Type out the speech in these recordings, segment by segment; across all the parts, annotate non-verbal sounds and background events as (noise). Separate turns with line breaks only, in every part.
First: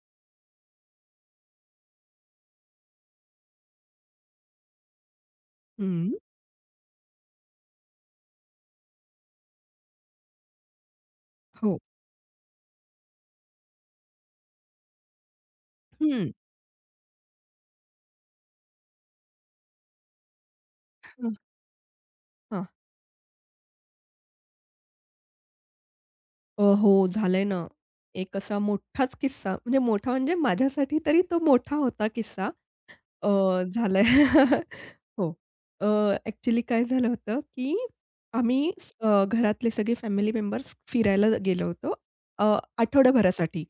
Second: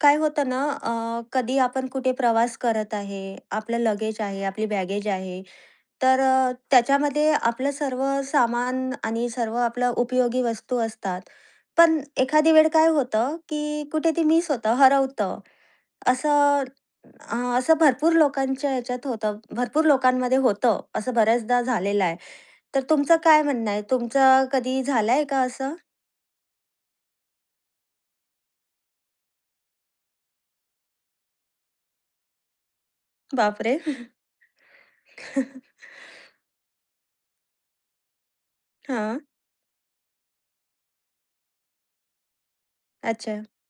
काय होतं ना, कधी आपण कुठे प्रवास करत आहे, आपलं लगेज आहे, आपली बॅगेज आहे,
हं.
तर त्याच्यामध्ये आपलं सर्व सामान आणि सर्व आपलं उपयोगी वस्तू असतात.
हो.
पण एखादी वेळ काय होतं, की कुठे ते मिस होतं, हरवतं.
हं.
असं असं भरपूर लोकांच्या ह्याच्यात होतं, भरपूर लोकांमध्ये होतं, असं
हं,
बऱ्याचदा झालेलं आहे.
हां.
तर तुमचं काय म्हणणं आहे? तुमचं कधी झालंय का असं?
हो, झालंय ना. एक असा मोठाच किस्सा म्हणजे मोठा म्हणजे माझ्यासाठी तरी तो मोठा होता किस्सा.
बापरे!
झालंय. (laughs) हो. अ,
(laughs)
ॲक्चुअली काय झालं होतं, की आम्ही
हां.
घरातले सगळे फॅमिली मेंबर्स फिरायला गेलो होतो अ,
अच्छा.
आठवडाभरासाठी.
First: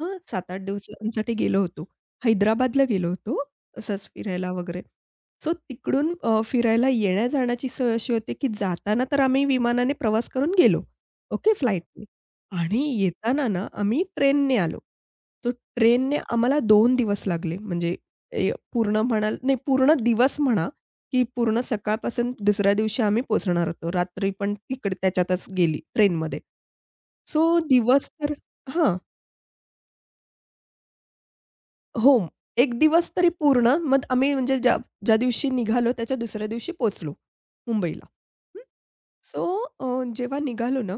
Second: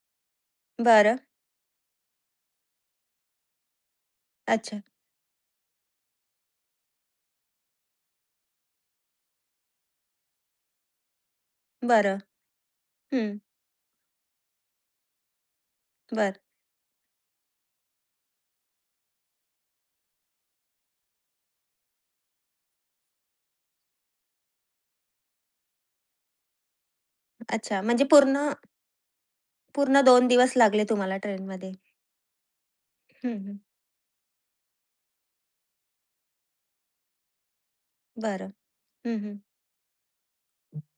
हां, 7-8
बरं.
दिवसांसाठी गेलो होतो. हैदराबादला गेलो होतो, असंच फिरायला
अच्छा.
वगैरे. सो तिकडून फिरायला येण्या-जाण्याची सोय अशी होती, की जाताना तर आम्ही विमानाने प्रवास करून गेलो. ओके, फ्लाईटने
बरं.
आणि
हं,
येताना ना, आम्ही ट्रेनने आलो. सो ट्रेनने
बरं.
आम्हाला 2 दिवस लागले म्हणजे पूर्ण म्हणाल नाही पूर्ण दिवस म्हणा, की पूर्ण सकाळपासून दुसऱ्या दिवशी आम्ही पोहोचणार होतो. रात्री पण तिकडे त्याच्यातच गेली ट्रेनमध्ये. सो
अच्छा, म्हणजे
दिवस तर
पूर्ण
हां.
पूर्ण 2 दिवस लागले तुम्हाला ट्रेनमध्ये.
हो. एक दिवस तरी
हं, हं.
पूर्ण मग आम्ही म्हणजे ज्या ज्या दिवशी निघालो त्याच्या दुसऱ्या दिवशी पोहोचलो मुंबईला.
बरं. हं, हं.
सो जेव्हा निघालो ना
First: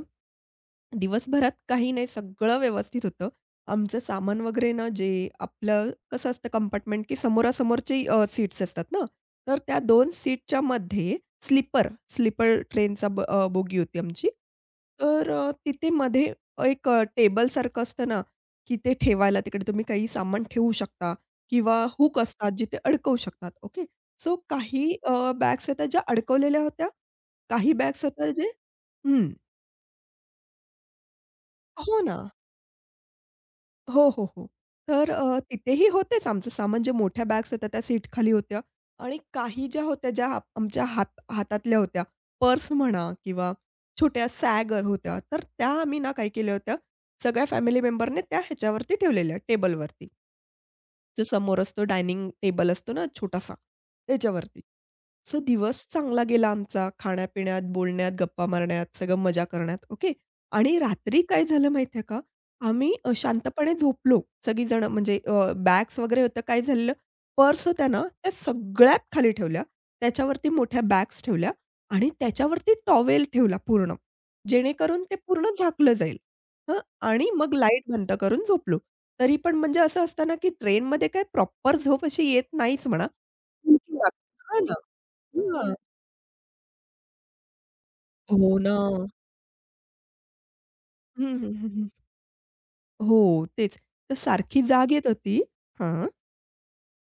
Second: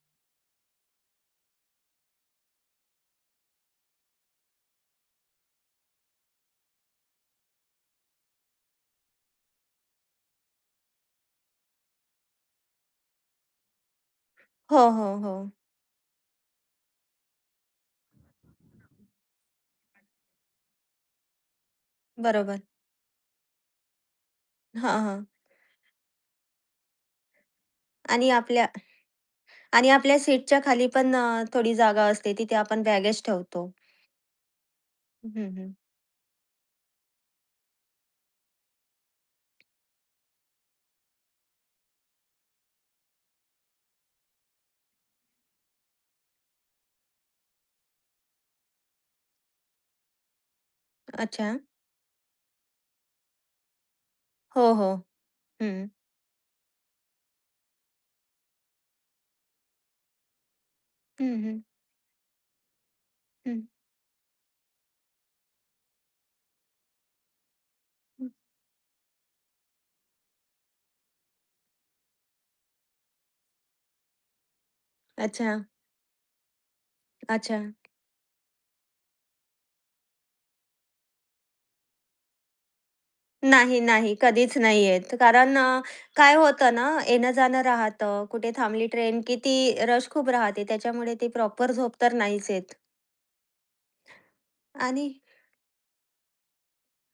दिवसभरात काही नाही, सगळं व्यवस्थित होतं. आमचं सामान वगैरे ना, जे आपलं कसं असतं कंपार्टमेंट, की समोरासमोरची सीट्स असतात ना, तर त्या दोन सीटच्या मध्ये स्लीपर, स्लीपर ट्रेनचा बोगी होती आमची.
हो, हो,
तर
हो.
तिथे मध्ये एक टेबलसारखं असतं ना, की ते ठेवायला तिकडे तुम्ही काही सामान ठेवू शकता किंवा हूक असतात,
बरोबर.
जिथे अडकवू शकतात. ओके. सो काही
हां, हां.
बॅग्स होत्या ज्या अडकवलेल्या होत्या. काही बॅग्स होत्या
आणि
जे
आपल्या
हं.
आणि आपल्या सीटच्या खाली पण थोडी
हो
जागा
ना.
असते. तिथे आपण बॅगेज ठेवतो.
हो, हो, हो. तर
हं, हं.
तिथेही होतेच आमचं सामान जे मोठ्या बॅग्स होत्या त्या सीटखाली होत्या आणि काही ज्या होत्या ज्या आमच्या हातातल्या होत्या, पर्स म्हणा किंवा छोट्या सॅग होत्या. तर त्या आम्ही ना काय केल्या होत्या, सगळ्या फॅमिली मेंबरने त्या ह्याच्यावरती ठेवलेल्या टेबलवरती. जो
अच्छा.
समोर असतो डायनिंग टेबल असतो ना छोटासा त्याच्यावरती.
हो, हो.
सो दिवस
हं.
चांगला गेला आमचा खाण्यापिण्यात, बोलण्यात, गप्पा मारण्यात, सगळं मजा करण्यात, ओके. आणि रात्री
हं,
काय
हं.
झालं माहिती आहे का? आम्ही
हं,
शांतपणे झोपलो सगळीजणं म्हणजे बॅग्स वगैरे होतं. काय झालेलं, पर्स होत्या ना, त्या सगळ्यात खाली ठेवल्या. त्याच्यावरती मोठ्या बॅग्स ठेवल्या आणि त्याच्यावरती टॉवेल ठेवला पूर्ण. जेणेकरून ते पूर्ण
अच्छा,
झाकलं जाईल. हं. आणि मग
अच्छा.
लाईट बंद करून झोपलो. तरी पण म्हणजे असं असतं की ट्रेनमध्ये काय प्रॉपर झोप अशी येत नाहीच म्हणा.
नाही, नाही. कधीच नाही येत. कारण
हां.
काय होतं ना, येणं-जाणं राहतं.
हो
कुठे
ना.
थांबली ट्रेन की ती रश खूप राहते. त्याच्यामुळे
हं,
ती
हं, हं,
प्रॉपर
हं.
झोप तर नाहीच येत.
हो, तेच. तर सारखी जाग येत
आणि
होती. हां.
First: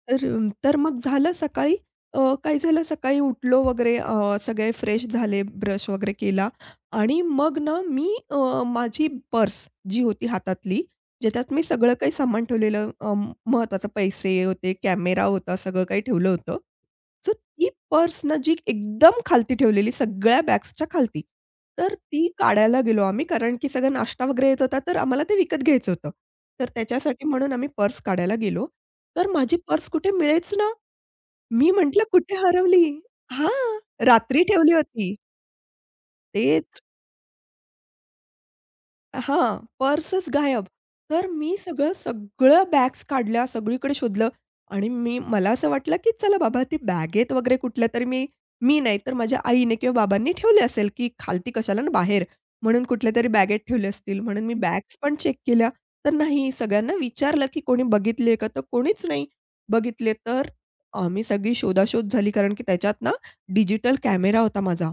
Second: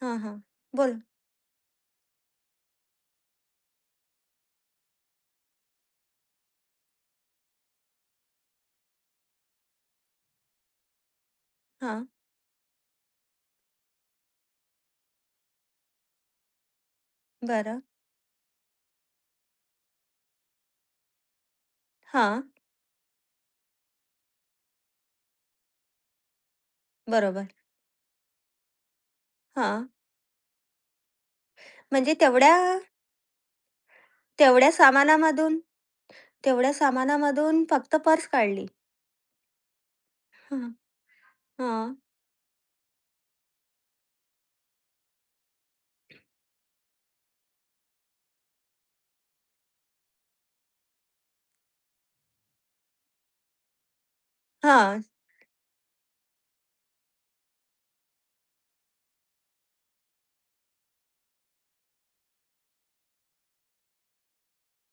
हां, हां.
तर तर मग
बोला.
झालं सकाळी काय झालं सकाळी उठलो वगैरे सगळे फ्रेश झाले, ब्रश वगैरे केला आणि मग ना मी माझी पर्स जी होती हातातली, ज्याच्यात मी सगळं
हां,
काही सामान ठेवलेलं महत्त्वाचं पैसे होते, कॅमेरा होता, सगळं काही ठेवलं होतं. सो ती
बरं.
पर्स ना जी एकदम खालती ठेवलेली सगळ्या बॅग्सच्या खालती. तर ती
हां,
काढायला गेलो आम्ही कारण की सगळा नाश्ता वगैरे येत होता, तर आम्हाला ते विकत घ्यायचं होतं. तर त्याच्यासाठी
बरोबर.
म्हणून आम्ही पर्स काढायला गेलो. तर माझी पर्स
हां,
कुठे मिळेच ना. मी म्हटलं,
म्हणजे
"कुठे
तेवढ्या
हरवली?" हां, रात्री
तेवढ्या
ठेवली होती.
सामानामधून तेवढ्या
तेच.
सामानामधून फक्त पर्स काढली.
हां, पर्सच
हं,
गायब. तर मी सगळं,
हां,
सगळं बॅग्स काढल्या, सगळीकडे शोधलं आणि मला असं वाटलं, की चला बाबा ती बॅगेत वगैरे कुठल्यातरी मी मी नाही तर माझ्या आईने किंवा बाबांनी ठेवली असेल, की खालती कशाला ना बाहेर म्हणून कुठल्यातरी बॅगेत ठेवले असतील. म्हणून मी बॅग्स
हां.
पण चेक केल्या. तर नाही, सगळ्यांना विचारलं, की कोणी बघितले का? तर कोणीच नाही बघितले. तर आम्ही सगळी शोधाशोध झाली कारण की त्याच्यात ना डिजिटल कॅमेरा होता माझा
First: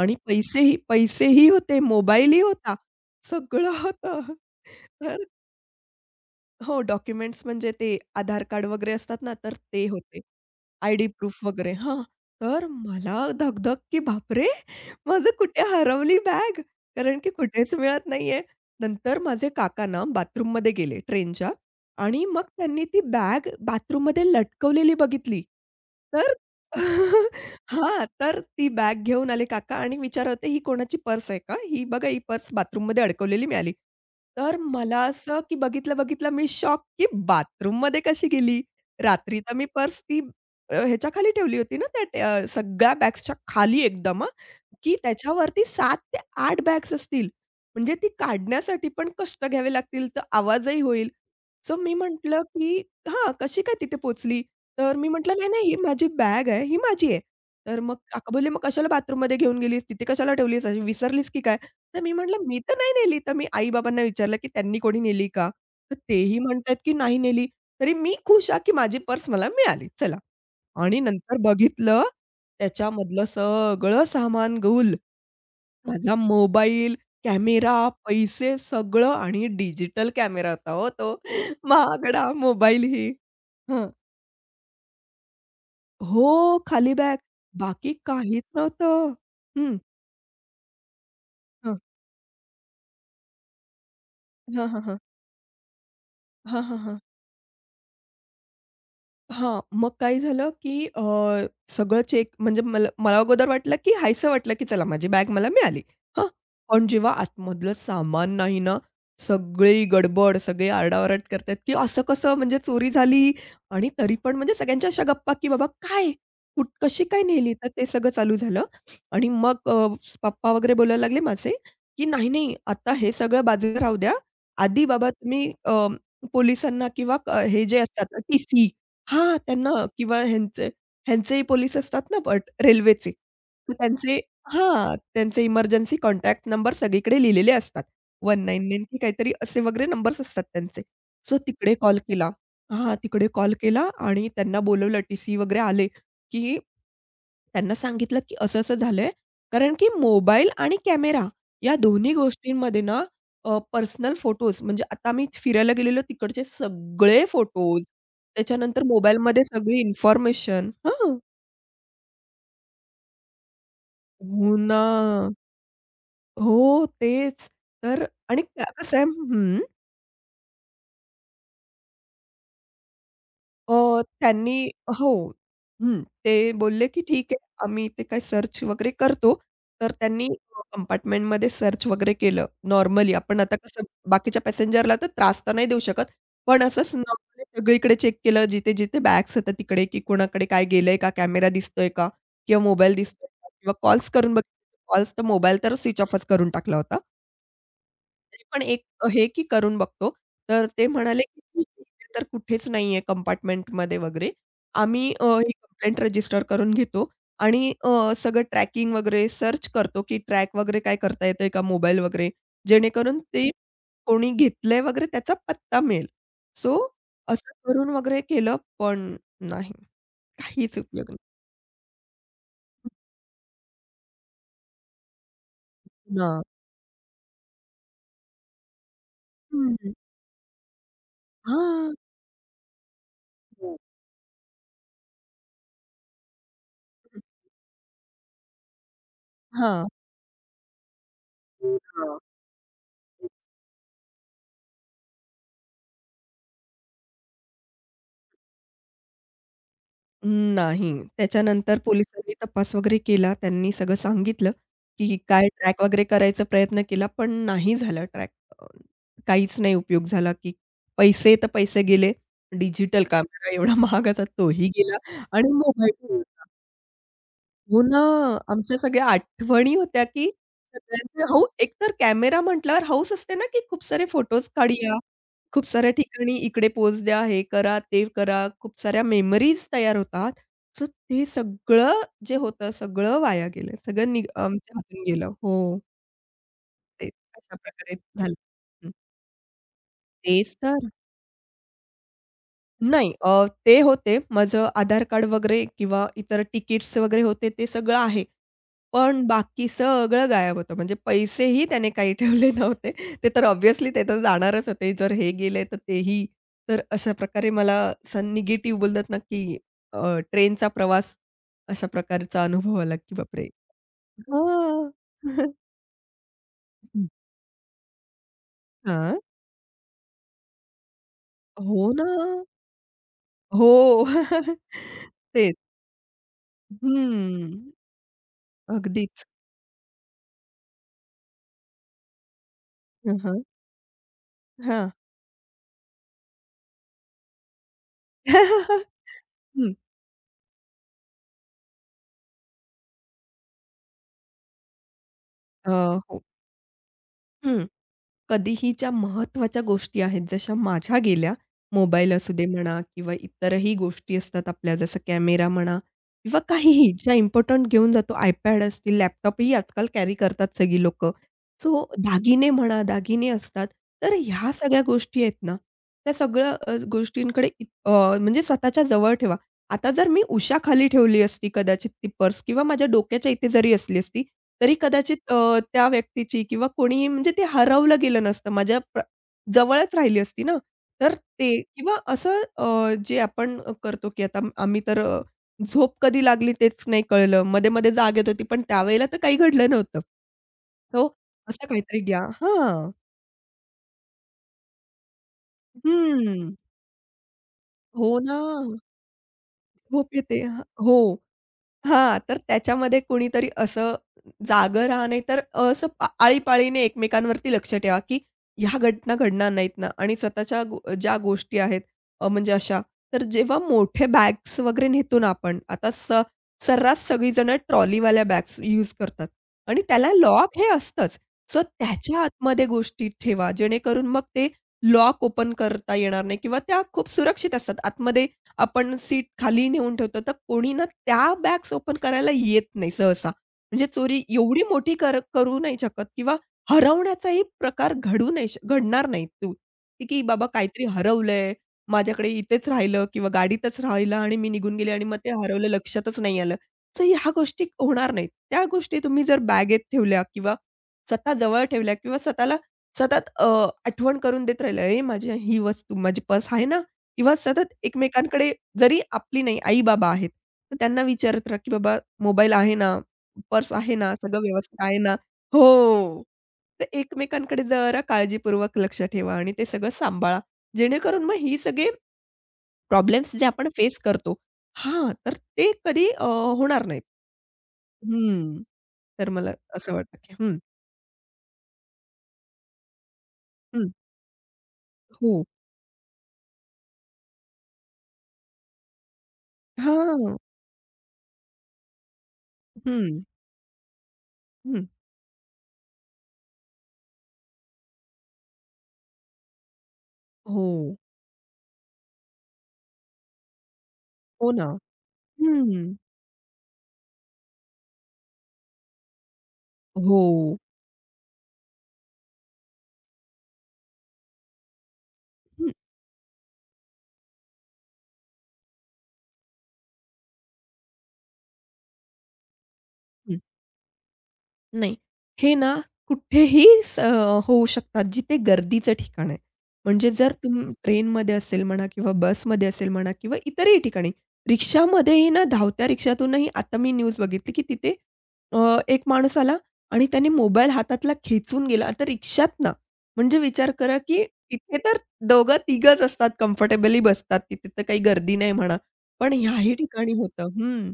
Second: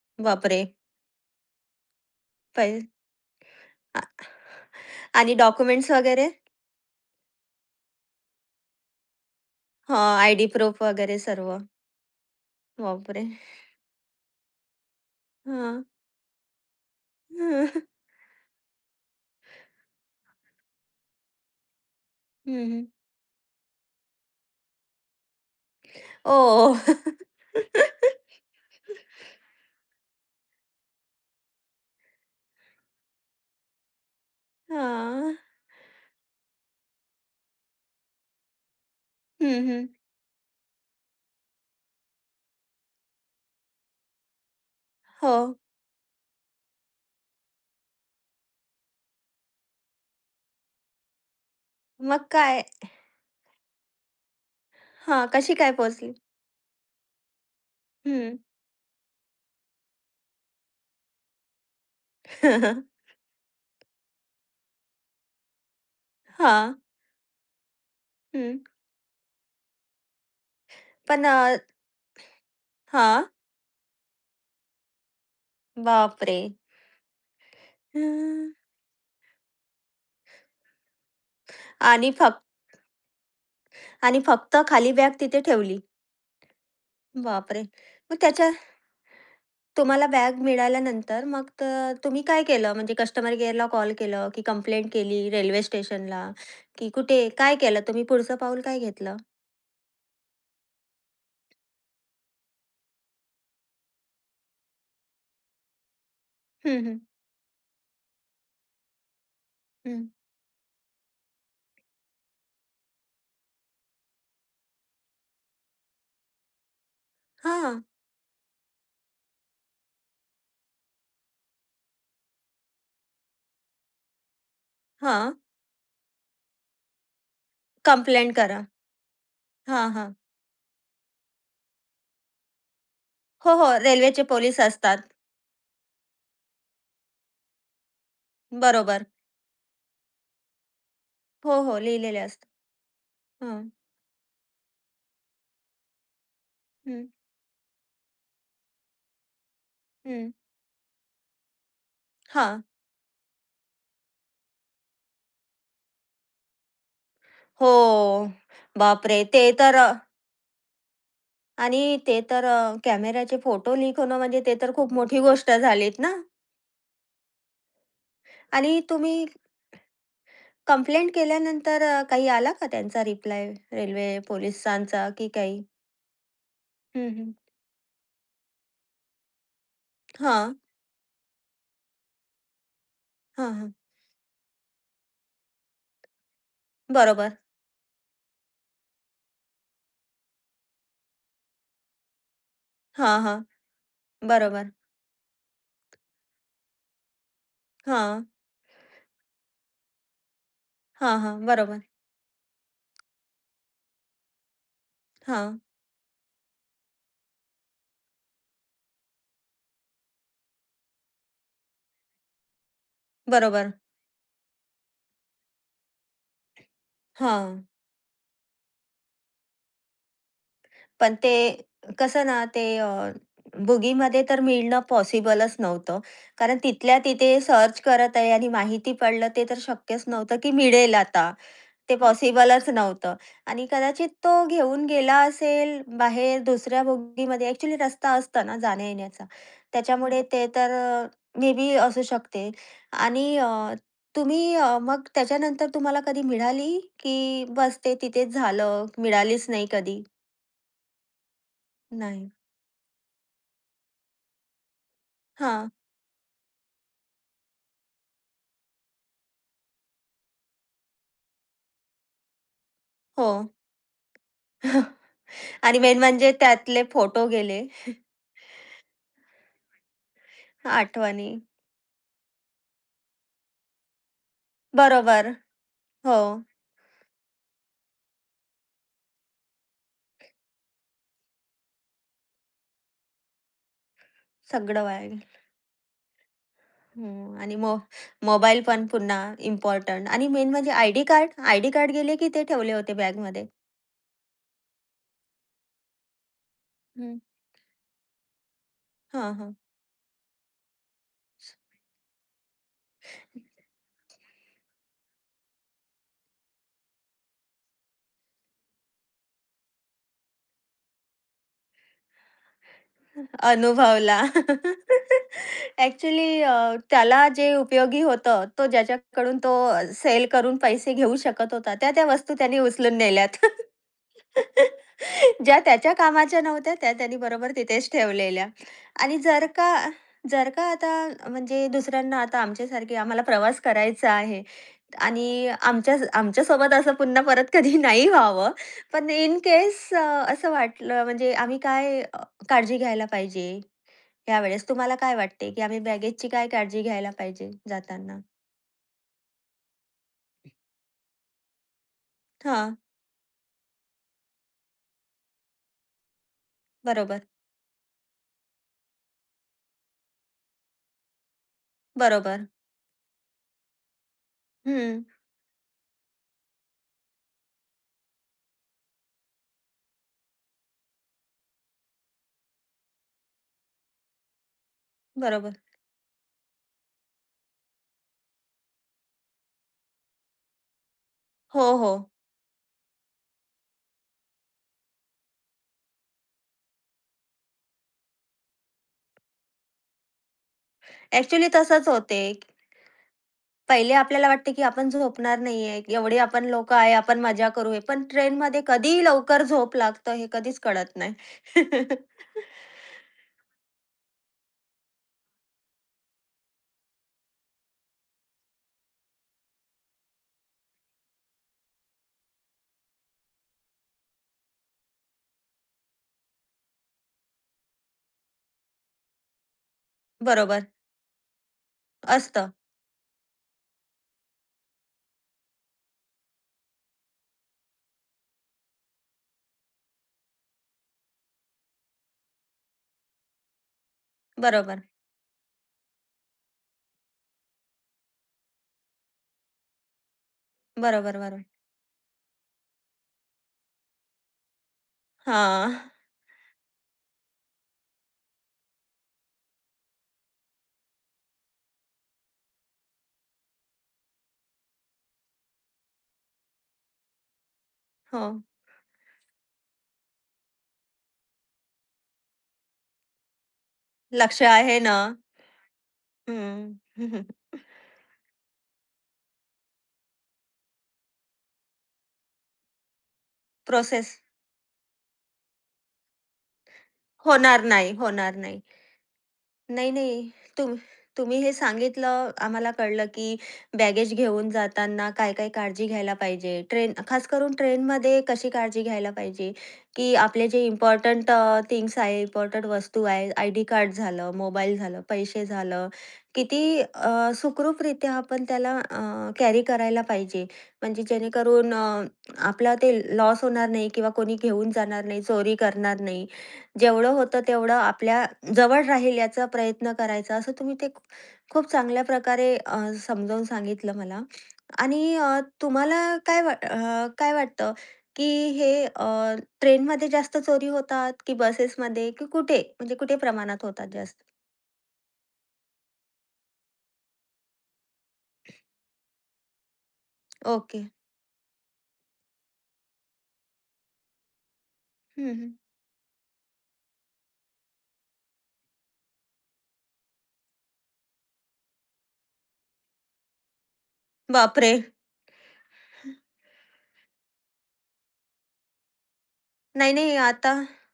आणि
बापरे!
पैसेही पैसेही होते, मोबाईलही
पै
होता. सगळं
आ
होतं. तर
आणि डॉक्युमेंट्स वगैरे?
हो, डॉक्युमेंट्स म्हणजे ते आधार कार्ड वगैरे असतात ना, तर ते
हां,
होते.
आयडी प्रूफ
आयडी
वगैरे
प्रूफ
सर्व.
वगैरे हां. तर मला
बापरे!
धगधग, की बापरे! माझं कुठे
हां.
हरवली बॅग? कारण की कुठेच मिळत नाहीये. नंतर माझे काका ना बाथरूममध्ये गेले ट्रेनच्या आणि मग
हं,
त्यांनी
हं.
ती बॅग बाथरूममध्ये लटकवलेली बघितली. तर
ओह!
(laughs) हां, तर ती बॅग घेऊन आले काका आणि विचारत होते, "ही कोणाची पर्स आहे का? ही बघा ही पर्स बाथरूममध्ये अडकवलेली मिळाली." तर मला
हां.
असं की बघितलं-बघितलं मी शॉक की बाथरूममध्ये कशी गेली? रात्री तर मी
हं, हं.
पर्स ती ह्याच्या खाली ठेवली होती ना त्या सगळ्या बॅग्सच्या खाली एकदम हां, की
हो.
त्याच्यावरती 7 ते 8 बॅग्स असतील. म्हणजे ती काढण्यासाठी पण कष्ट घ्यावे लागतील, तर आवाजही होईल. सो मी
मग
म्हटलं
काय?
की हां, कशी काय तिथे पोहोचली? तर मी
हां,
म्हटलं, "नाही,
कशी
नाही,
काय
ही माझी
पोहोचली?
बॅग आहे, ही माझी आहे." तर मग काका
हं.
बोलले, "मग कशाला बाथरूममध्ये घेऊन गेलीस? तिथे कशाला ठेवलीस? अशी विसरलीस की काय?" तर मी म्हटलं, "मी तर नाही
(laughs)
नेली." तर मी आई-बाबांना विचारलं, की "त्यांनी कोणी नेली का?" तर तेही
हां.
म्हणतायत की "नाही नेली." तरी मी खुश
हं.
आहे की माझी पर्स मला मिळाली. चला आणि
पण
नंतर बघितलं त्याच्यामधलं
हां.
सगळं सामान गौल. माझा
बापरे!
मोबाईल, कॅमेरा,
हं.
पैसे सगळं आणि डिजिटल कॅमेरा होता हो तो.
आणि
महागडा
फक्त
मोबाईलही. हं.
आणि फक्त खाली बॅग तिथे ठेवली.
हो, खाली बॅग.
बापरे!
बाकी
मग
काहीच
त्याच्या
नव्हतं. हं.
तुम्हाला बॅग मिळाल्यानंतर मग तर तुम्ही काय केलं? म्हणजे कस्टमर केअरला कॉल केलं, की
हां, हां,
कंप्लेंट
हां.
केली रेल्वे स्टेशनला,
हां, हां,
की
हां.
कुठे? काय केलं तुम्ही? पुढचं पाऊल काय घेतलं?
हां, मग काय झालं, की सगळं चेक म्हणजे मला मला अगोदर वाटलं, की हायसं वाटलं, की चला माझी बॅग मला मिळाली. हां,
हं,
पण
हं.
जेव्हा आतमधलं सामान नाही ना, सगळी
हं.
गडबड, सगळे आरडाओरड करतात, की असं कसं म्हणजे चोरी झाली आणि तरी पण म्हणजे सगळ्यांच्या अशा गप्पा, की बाबा काय? कशी काय नेली? तर
हां,
ते सगळं चालू झालं आणि मग पप्पा वगैरे बोलायला लागले माझे, की "नाही, नाही, आता हे सगळं बाजूला राहू द्या. आधी बाबा
हां.
तुम्ही पोलिसांना किंवा हे जे असतात
कंप्लेंट करा.
टीसी हां, त्यांना
हां, हां.
किंवा ह्यांचेही पोलीस असतात ना बट रेल्वेचे.
हो, हो.
मग त्यांचे
रेल्वेचे पोलीस
हां,
असतात.
त्यांचे इमर्जन्सी कॉन्टॅक्ट नंबर सगळीकडे लिहिलेले असतात. 199 की
बरोबर.
काहीतरी असे वगैरे नंबर्स असतात त्यांचे. सो
हो,
तिकडे
हो.
कॉल
लिहिलेले
केला.
असतात.
हां, तिकडे कॉल
हं,
केला आणि त्यांना बोलवलं टीसी वगैरे आले, की
हं,
त्यांना सांगितलं, की असं-असं झालंय. कारण की
हं.
मोबाईल आणि कॅमेरा या दोन्ही
हां.
गोष्टींमध्ये ना पर्सनल फोटोज म्हणजे आता आम्ही फिरायला गेलेलो तिकडचे सगळे फोटोज,
हो.
त्याच्यानंतर
बापरे! ते
मोबाईलमध्ये
तर
सगळी
अ
इन्फॉर्मेशन हां.
आणि ते तर कॅमेऱ्याचे फोटो लीक होणं म्हणजे ते
हो
तर
ना.
खूप मोठी गोष्ट झालीत ना.
हो, तेच. तर आणि
आणि
कसं आहे
तुम्ही
हं.
कंप्लेंट केल्यानंतर काही आला का त्यांचा रिप्लाय रेल्वे
त्यांनी
पोलिसांचा
हो.
की काही?
हं. ते बोलले, की
हं,
"ठीक
हं.
आहे, आम्ही ते काही सर्च वगैरे करतो." तर त्यांनी
हां.
कंपार्टमेंटमध्ये सर्च वगैरे केलं. नॉर्मली आपण
हां,
आता
हां.
कसं बाकीच्या पॅसेंजरला तर त्रास तर नाही देऊ शकत. पण असंच
बरोबर.
नॉर्मली सगळीकडे चेक केलं, जिथे-जिथे बॅग्स होत्या तिकडे, की कोणाकडे काय गेलंय का? कॅमेरा दिसतोय का? किंवा मोबाईल
हां,
दिसतोय
हां.
का? किंवा कॉल्स करून
बरोबर.
बघितले. कॉल्स तर मोबाईल तर स्विच ऑफच करून टाकला होता.
हां.
तरी पण एक हे की करून बघतो. तर ते
हां,
म्हणाले,
हां.
की "ठीक आहे,
बरोबर.
इथे तर कुठेच नाहीये कंपार्टमेंटमध्ये वगैरे. आम्ही ही
हां.
कंप्लेंट रजिस्टर करून घेतो आणि सगळं ट्रॅकिंग वगैरे सर्च करतो, की ट्रॅक वगैरे काय करता येतंय का मोबाईल वगैरे, जेणेकरून ते
बरोबर.
कोणी घेतलंय वगैरे त्याचा पत्ता मिळेल." सो असं
हां.
करून वगैरे केलं, पण नाही, काहीच उपयोग
पण
नाही.
ते कसं ना ते बुगीमध्ये तर मिळणं पॉसिबलच नव्हतं.
ना.
कारण तिथल्या तिथे सर्च करत आहे आणि माहिती पडलं ते तर
हं.
शक्यच नव्हतं की मिळेल आता.
हां.
ते पॉसिबलच नव्हतं आणि
हो.
कदाचित तो घेऊन गेला असेल बाहेर दुसऱ्या बोगीमध्ये. ॲक्चुअली रस्ता असतो ना जाण्या-येण्याचा.
हां.
त्याच्यामुळे ते तर अ, मे बी
हो
असू
ना.
शकते. आणि तुम्ही मग त्याच्यानंतर तुम्हाला कधी मिळाली, की बस ते तिथेच झालं, मिळालीच नाही कधी?
नाही. त्याच्यानंतर
नाही.
पोलिसांनी तपास वगैरे केला. त्यांनी सगळं सांगितलं, की काय
हां.
ट्रॅक वगैरे करायचा प्रयत्न केला, पण नाही झाला ट्रॅक. अ, काहीच नाही उपयोग झाला, की पैसे तर पैसे गेले. डिजिटल
हो.
कॅमेरा एवढा (laughs) महाग आता तोही गेला आणि
(laughs) आणि मेन
मोबाईल
म्हणजे त्यातले फोटो गेले,
हो
(laughs)
ना. आमच्या सगळ्या आठवणी होत्या, की सगळ्यांचे
आठवणी.
हौस एकतर कॅमेरा म्हटल्यावर हौस असते ना, की खूप सारे फोटोज काढूया.
बरोबर.
खूप साऱ्या
हो.
ठिकाणी इकडे पोहोच द्या, हे करा, ते करा. खूप साऱ्या मेमरीज तयार होतात. सो ते सगळं जे होतं सगळं वाया गेलं. सगळं आमच्या
सगळं
हातून
वाया
गेलं. हो, ते
हं.
अशा
आणि मो
प्रकारे झालं.
मोबाईल पण
हं.
पुन्हा इम्पोर्टंट आणि मेन
तेच
म्हणजे
तर.
ID card. आयडी कार्ड गेले की ते ठेवले होते
नाही.
बॅगमध्ये.
ते होते. माझं आधार कार्ड वगैरे किंवा इतर तिकीट्स
हं.
वगैरे होते ते सगळं आहे. पण
हां, हां.
बाकी सगळं गायब होतं. म्हणजे पैसेही त्याने काही (laughs) ठेवले नव्हते. ते तर ऑब्व्हियसली ते तर जाणारच होते. जर हे गेले तर तेही. तर अशा प्रकारे मला असा निगेटिव्ह बोलतात ना, की ट्रेनचा प्रवास अशा प्रकारचा अनुभव आला, की बापरे!
अनुभवला.
हां.
(laughs) ॲक्चुअली त्याला जे उपयोगी होतं, तो
हां.
ज्याच्याकडून तो सेल करून पैसे घेऊ शकत होता,
हो
त्या त्या
ना.
वस्तू त्याने उचलून नेल्यात.
हो. (laughs)
(laughs)
तेच.
ज्या त्याच्या कामाच्या नव्हत्या, त्या त्याने
हं.
बरोबर तिथेच ठेवलेल्या. आणि
अगदीच.
जर का जर का आता म्हणजे दुसऱ्यांना आता आमच्यासारखे
हं,
आम्हाला
हं.
प्रवास करायचा आहे,
हां.
आणि आमच्यासोबत असं पुन्हा परत कधी (laughs) नाही व्हावं.
(laughs)
पण इन
हं.
केस असं वाटलं म्हणजे आम्ही काय काळजी घ्यायला पाहिजे यावेळेस? तुम्हाला काय वाटते, की
अ,
आम्ही
हो.
बॅगेजची काय काळजी घ्यायला पाहिजे
हं.
जाताना?
कधीही ज्या महत्त्वाच्या गोष्टी आहेत, जशा माझ्या गेल्या, मोबाईल असू दे
हां,
म्हणा किंवा इतरही गोष्टी असतात आपल्या, जसं कॅमेरा म्हणा किंवा काहीही ज्या
बरोबर,
इम्पोर्टंट घेऊन जातो, iPad असतील, लॅपटॉपही आजकाल कॅरी करतात सगळी लोकं. सो
बरोबर.
दागिने म्हणा, दागिने असतात. तर ह्या सगळ्या
हं,
गोष्टी आहेत ना, त्या सगळ्या गोष्टींकडे म्हणजे स्वतःच्या जवळ ठेवा. आता जर मी उशाखाली ठेवली असती कदाचित ती पर्स किंवा माझ्या डोक्याच्या इथे जरी असली असती, तरी कदाचित
बरोबर.
त्या व्यक्तीची किंवा कोणीही म्हणजे ते हरवलं गेलं नसतं. माझ्या प्र जवळच राहिली असती ना. तर ते
हो, हो.
किंवा असं जे आपण करतो की आता आम्ही तर झोप कधी लागली तेच नाही कळलं. मध्ये-मध्ये जाग येत होती, पण त्यावेळेला तर काही घडलं नव्हतं. सो
ॲक्चुअली
असं
तसंच
काहीतरी घ्या.
होते.
हां.
पहिले आपल्याला वाटते, की आपण झोपणार नाहीये, एवढी आपण
हं.
लोकं आहे, आपण मजा करूया. पण
हो ना.
ट्रेनमध्ये कधी लवकर झोप लागतं
झोप
हे
येते.
कधीच
हां. हो.
कळत नाही.
हां,
(laughs)
तर त्याच्यामध्ये कुणीतरी असं जागं राहा, नाहीतर असं आळीपाळीने एकमेकांवरती लक्ष ठेवा, की ह्या घटना घडणार नाहीत ना आणि स्वतःच्या ज्या गोष्टी आहेत म्हणजे अशा. तर जेव्हा मोठे बॅग्स वगैरे नेतो ना आपण, आता सर्रास सगळीजणं ट्रॉलीवाल्या बॅग्स यूज करतात आणि त्याला लॉक
बरोबर,
हे असतंच. सो त्याच्या
असतं.
आतमध्ये गोष्टी ठेवा, जेणेकरून मग ते लॉक ओपन करता येणार नाही किंवा त्या खूप सुरक्षित असतात. आतमध्ये आपण सीट खाली नेऊन ठेवतो, तर कोणी ना त्या बॅग्स ओपन करायला येत नाही सहसा. म्हणजे चोरी एवढी
बरोबर,
मोठी करू नाही शकत किंवा हरवण्याचाही प्रकार घडू नाही श घडणार नाही तो, की की बाबा काहीतरी
बरोबर, बरोबर.
हरवलंय, माझ्याकडे इथेच राहिलं किंवा गाडीतच राहिलं आणि मी निघून गेले आणि मग ते हरवलं
हां,
लक्षातच नाही आलं. सो ह्या गोष्टी होणार नाहीत. त्या गोष्टी तुम्ही जर बॅगेत ठेवल्या किंवा स्वतः जवळ ठेवल्या किंवा स्वतःला सतत आठवण करून देत राहिलं, "ए माझी ही वस्तू, माझी पर्स आहे ना?" किंवा सतत
हो.
एकमेकांकडे जरी आपली नाही, आई-बाबा आहेत, तर त्यांना विचारत राहा, की "बाबा मोबाईल आहे ना? पर्स आहे ना? सगळं
लक्ष आहे
व्यवस्थित
ना.
आहे ना?" हो.
हं.
तर
(laughs)
एकमेकांकडे जरा काळजीपूर्वक लक्ष ठेवा आणि ते सगळं सांभाळा. जेणेकरून मग ही सगळे प्रॉब्लेम्स जे आपण फेस
प्रोसेस
करतो हां, तर ते कधी होणार नाहीत.
होणार नाही, होणार नाही.
हं. तर मला
नाही,
असं वाटतं,
नाही.
की हं,
तुम तुम्ही हे सांगितलं आम्हाला कळलं, की
हं.
बॅगेज घेऊन जाताना
हो.
काय-काय काळजी घ्यायला पाहिजे. ट्रेन खास करून ट्रेनमध्ये कशी काळजी घ्यायला पाहिजे, की
हां.
आपले जे इम्पोर्टंट थिंग्स आहे, इम्पोर्टंट वस्तू
हं,
आहे, आयडी कार्ड झालं, मोबाईल
हं.
झालं, पैसे झालं, किती सुखरूपरित्या आपण त्याला कॅरी करायला पाहिजे.
हो.
म्हणजे जेणेकरून आपला ते लॉस होणार नाही किंवा कोणी
हो ना.
घेऊन जाणार नाही, चोरी
हं.
करणार नाही. जेवढं होतं तेवढं आपल्या जवळ राहील याचा प्रयत्न
हो.
करायचा, असं तुम्ही ते खू- खूप चांगल्या प्रकारे समजावून सांगितलं मला. आणि
हं,
तुम्हाला काय वाटतं, की हे ट्रेनमध्ये जास्त चोरी होतात, की बसेसमध्ये, की कुठे? म्हणजे कुठे
हं.
प्रमाणात होतात जास्त?
नाही. हे ना कुठेही होऊ शकतात, जिथे गर्दीचं ठिकाण आहे. म्हणजे जर
ओके.
ट्रेनमध्ये असेल म्हणा किंवा बसमध्ये असेल म्हणा किंवा इतरही ठिकाणी. रिक्षामध्येही
हं,
ना
हं.
धावत्या रिक्षातूनही आता मी न्यूज बघितली, की तिथे एक माणूस आला आणि त्याने मोबाईल हातातला खेचून गेला. आता रिक्षातनं म्हणजे विचार करा, की
बापरे!
तिथे तर दोघं तिघंच असतात, कम्फर्टेबली बसतात. तिथे तर काही गर्दी नाही म्हणा. पण ह्याही
नाही,
ठिकाणी
नाही.
होतं.
आता
हं.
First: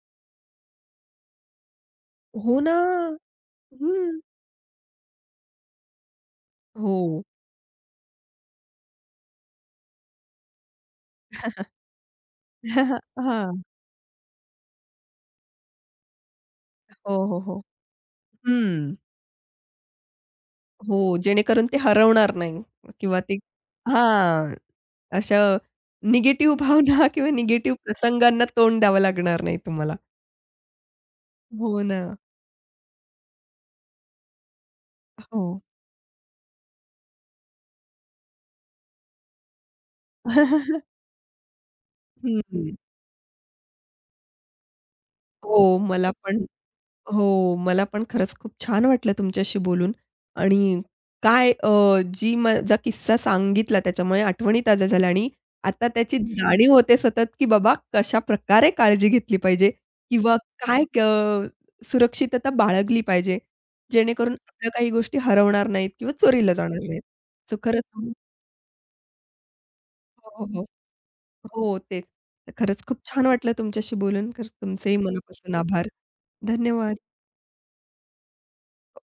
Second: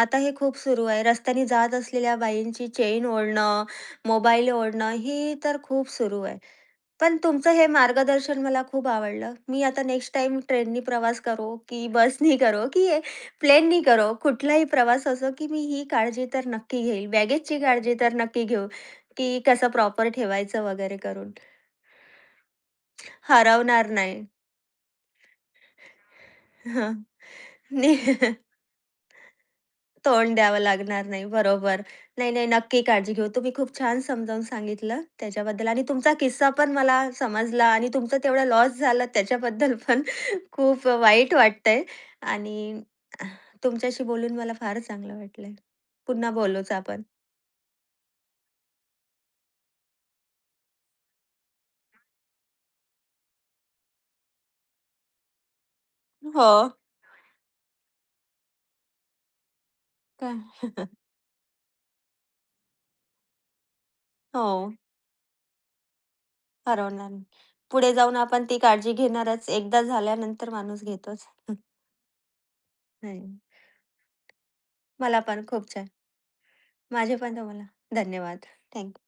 आता हे खूप सुरू आहे. रस्त्याने जात असलेल्या
हो
बाईंची
ना.
चेन ओढणं,
हं.
मोबाईल ओढणं, ही तर खूप सुरू आहे.
हो.
पण तुमचं हे मार्गदर्शन मला खूप आवडलं. मी आता नेक्स्ट टाईम ट्रेननी प्रवास करो, की बसनी करो, की
(laughs) हां.
प्लेननी करो, कुठलाही प्रवास असो, की मी ही काळजी तर नक्की घेईल.
हो, हो,
बॅगेजची
हो.
काळजी तर नक्की घेऊ,
हं.
की कसं प्रॉपर ठेवायचं वगैरे
हो,
करून.
जेणेकरून ते हरवणार नाही किंवा ते
हरवणार नाही.
हां, अशा निगेटिव्ह
(laughs)
भावना
हं.
(laughs) किंवा निगेटिव्ह प्रसंगांना तोंड द्यावं लागणार नाही तुम्हाला.
तोंड द्यावं लागणार नाही.
हो
बरोबर.
ना.
नाही, नाही, नक्की काळजी घेऊ. तुम्ही खूप छान समजावून सांगितलं
हो.
त्याच्याबद्दल आणि तुमचा किस्सा पण मला समजला आणि तुमचं तेवढा लॉस झाला त्याच्याबद्दल पण (laughs) खूप वाईट वाटतंय
हं.
आणि तुमच्याशी बोलून मला फार चांगलं वाटलंय.
हो, मला
पुन्हा
पण
बोलूच आपण.
हो, मला पण खरंच खूप छान वाटलं तुमच्याशी बोलून आणि काय जी माझा किस्सा सांगितला त्याच्यामुळे आठवणी ताज्या झाल्या आणि आता त्याची
हो,
जाणीव होते सतत, की बाबा कशाप्रकारे काळजी घेतली पाहिजे किंवा
काय?
काय
(laughs)
सुरक्षितता बाळगली पाहिजे, जेणेकरून आपल्या
हो,
काही गोष्टी हरवणार नाहीत किंवा चोरीला जाणार नाहीत.
हरवणार नाही.
सो खरंच
पुढे
तुम्ही-
जाऊन आपण ती काळजी घेणारच. एकदा
हो, हो,
झाल्यानंतर
हो,
माणूस घेतोच. (laughs)
हो, तेच. तर खरंच खूप छान
नाही.
वाटलं तुमच्याशी बोलून. खरंच तुमचेही
मला पण
मनापासून
खूप छान.
आभार. धन्यवाद.
माझे पण तुम्हाला धन्यवाद. थँक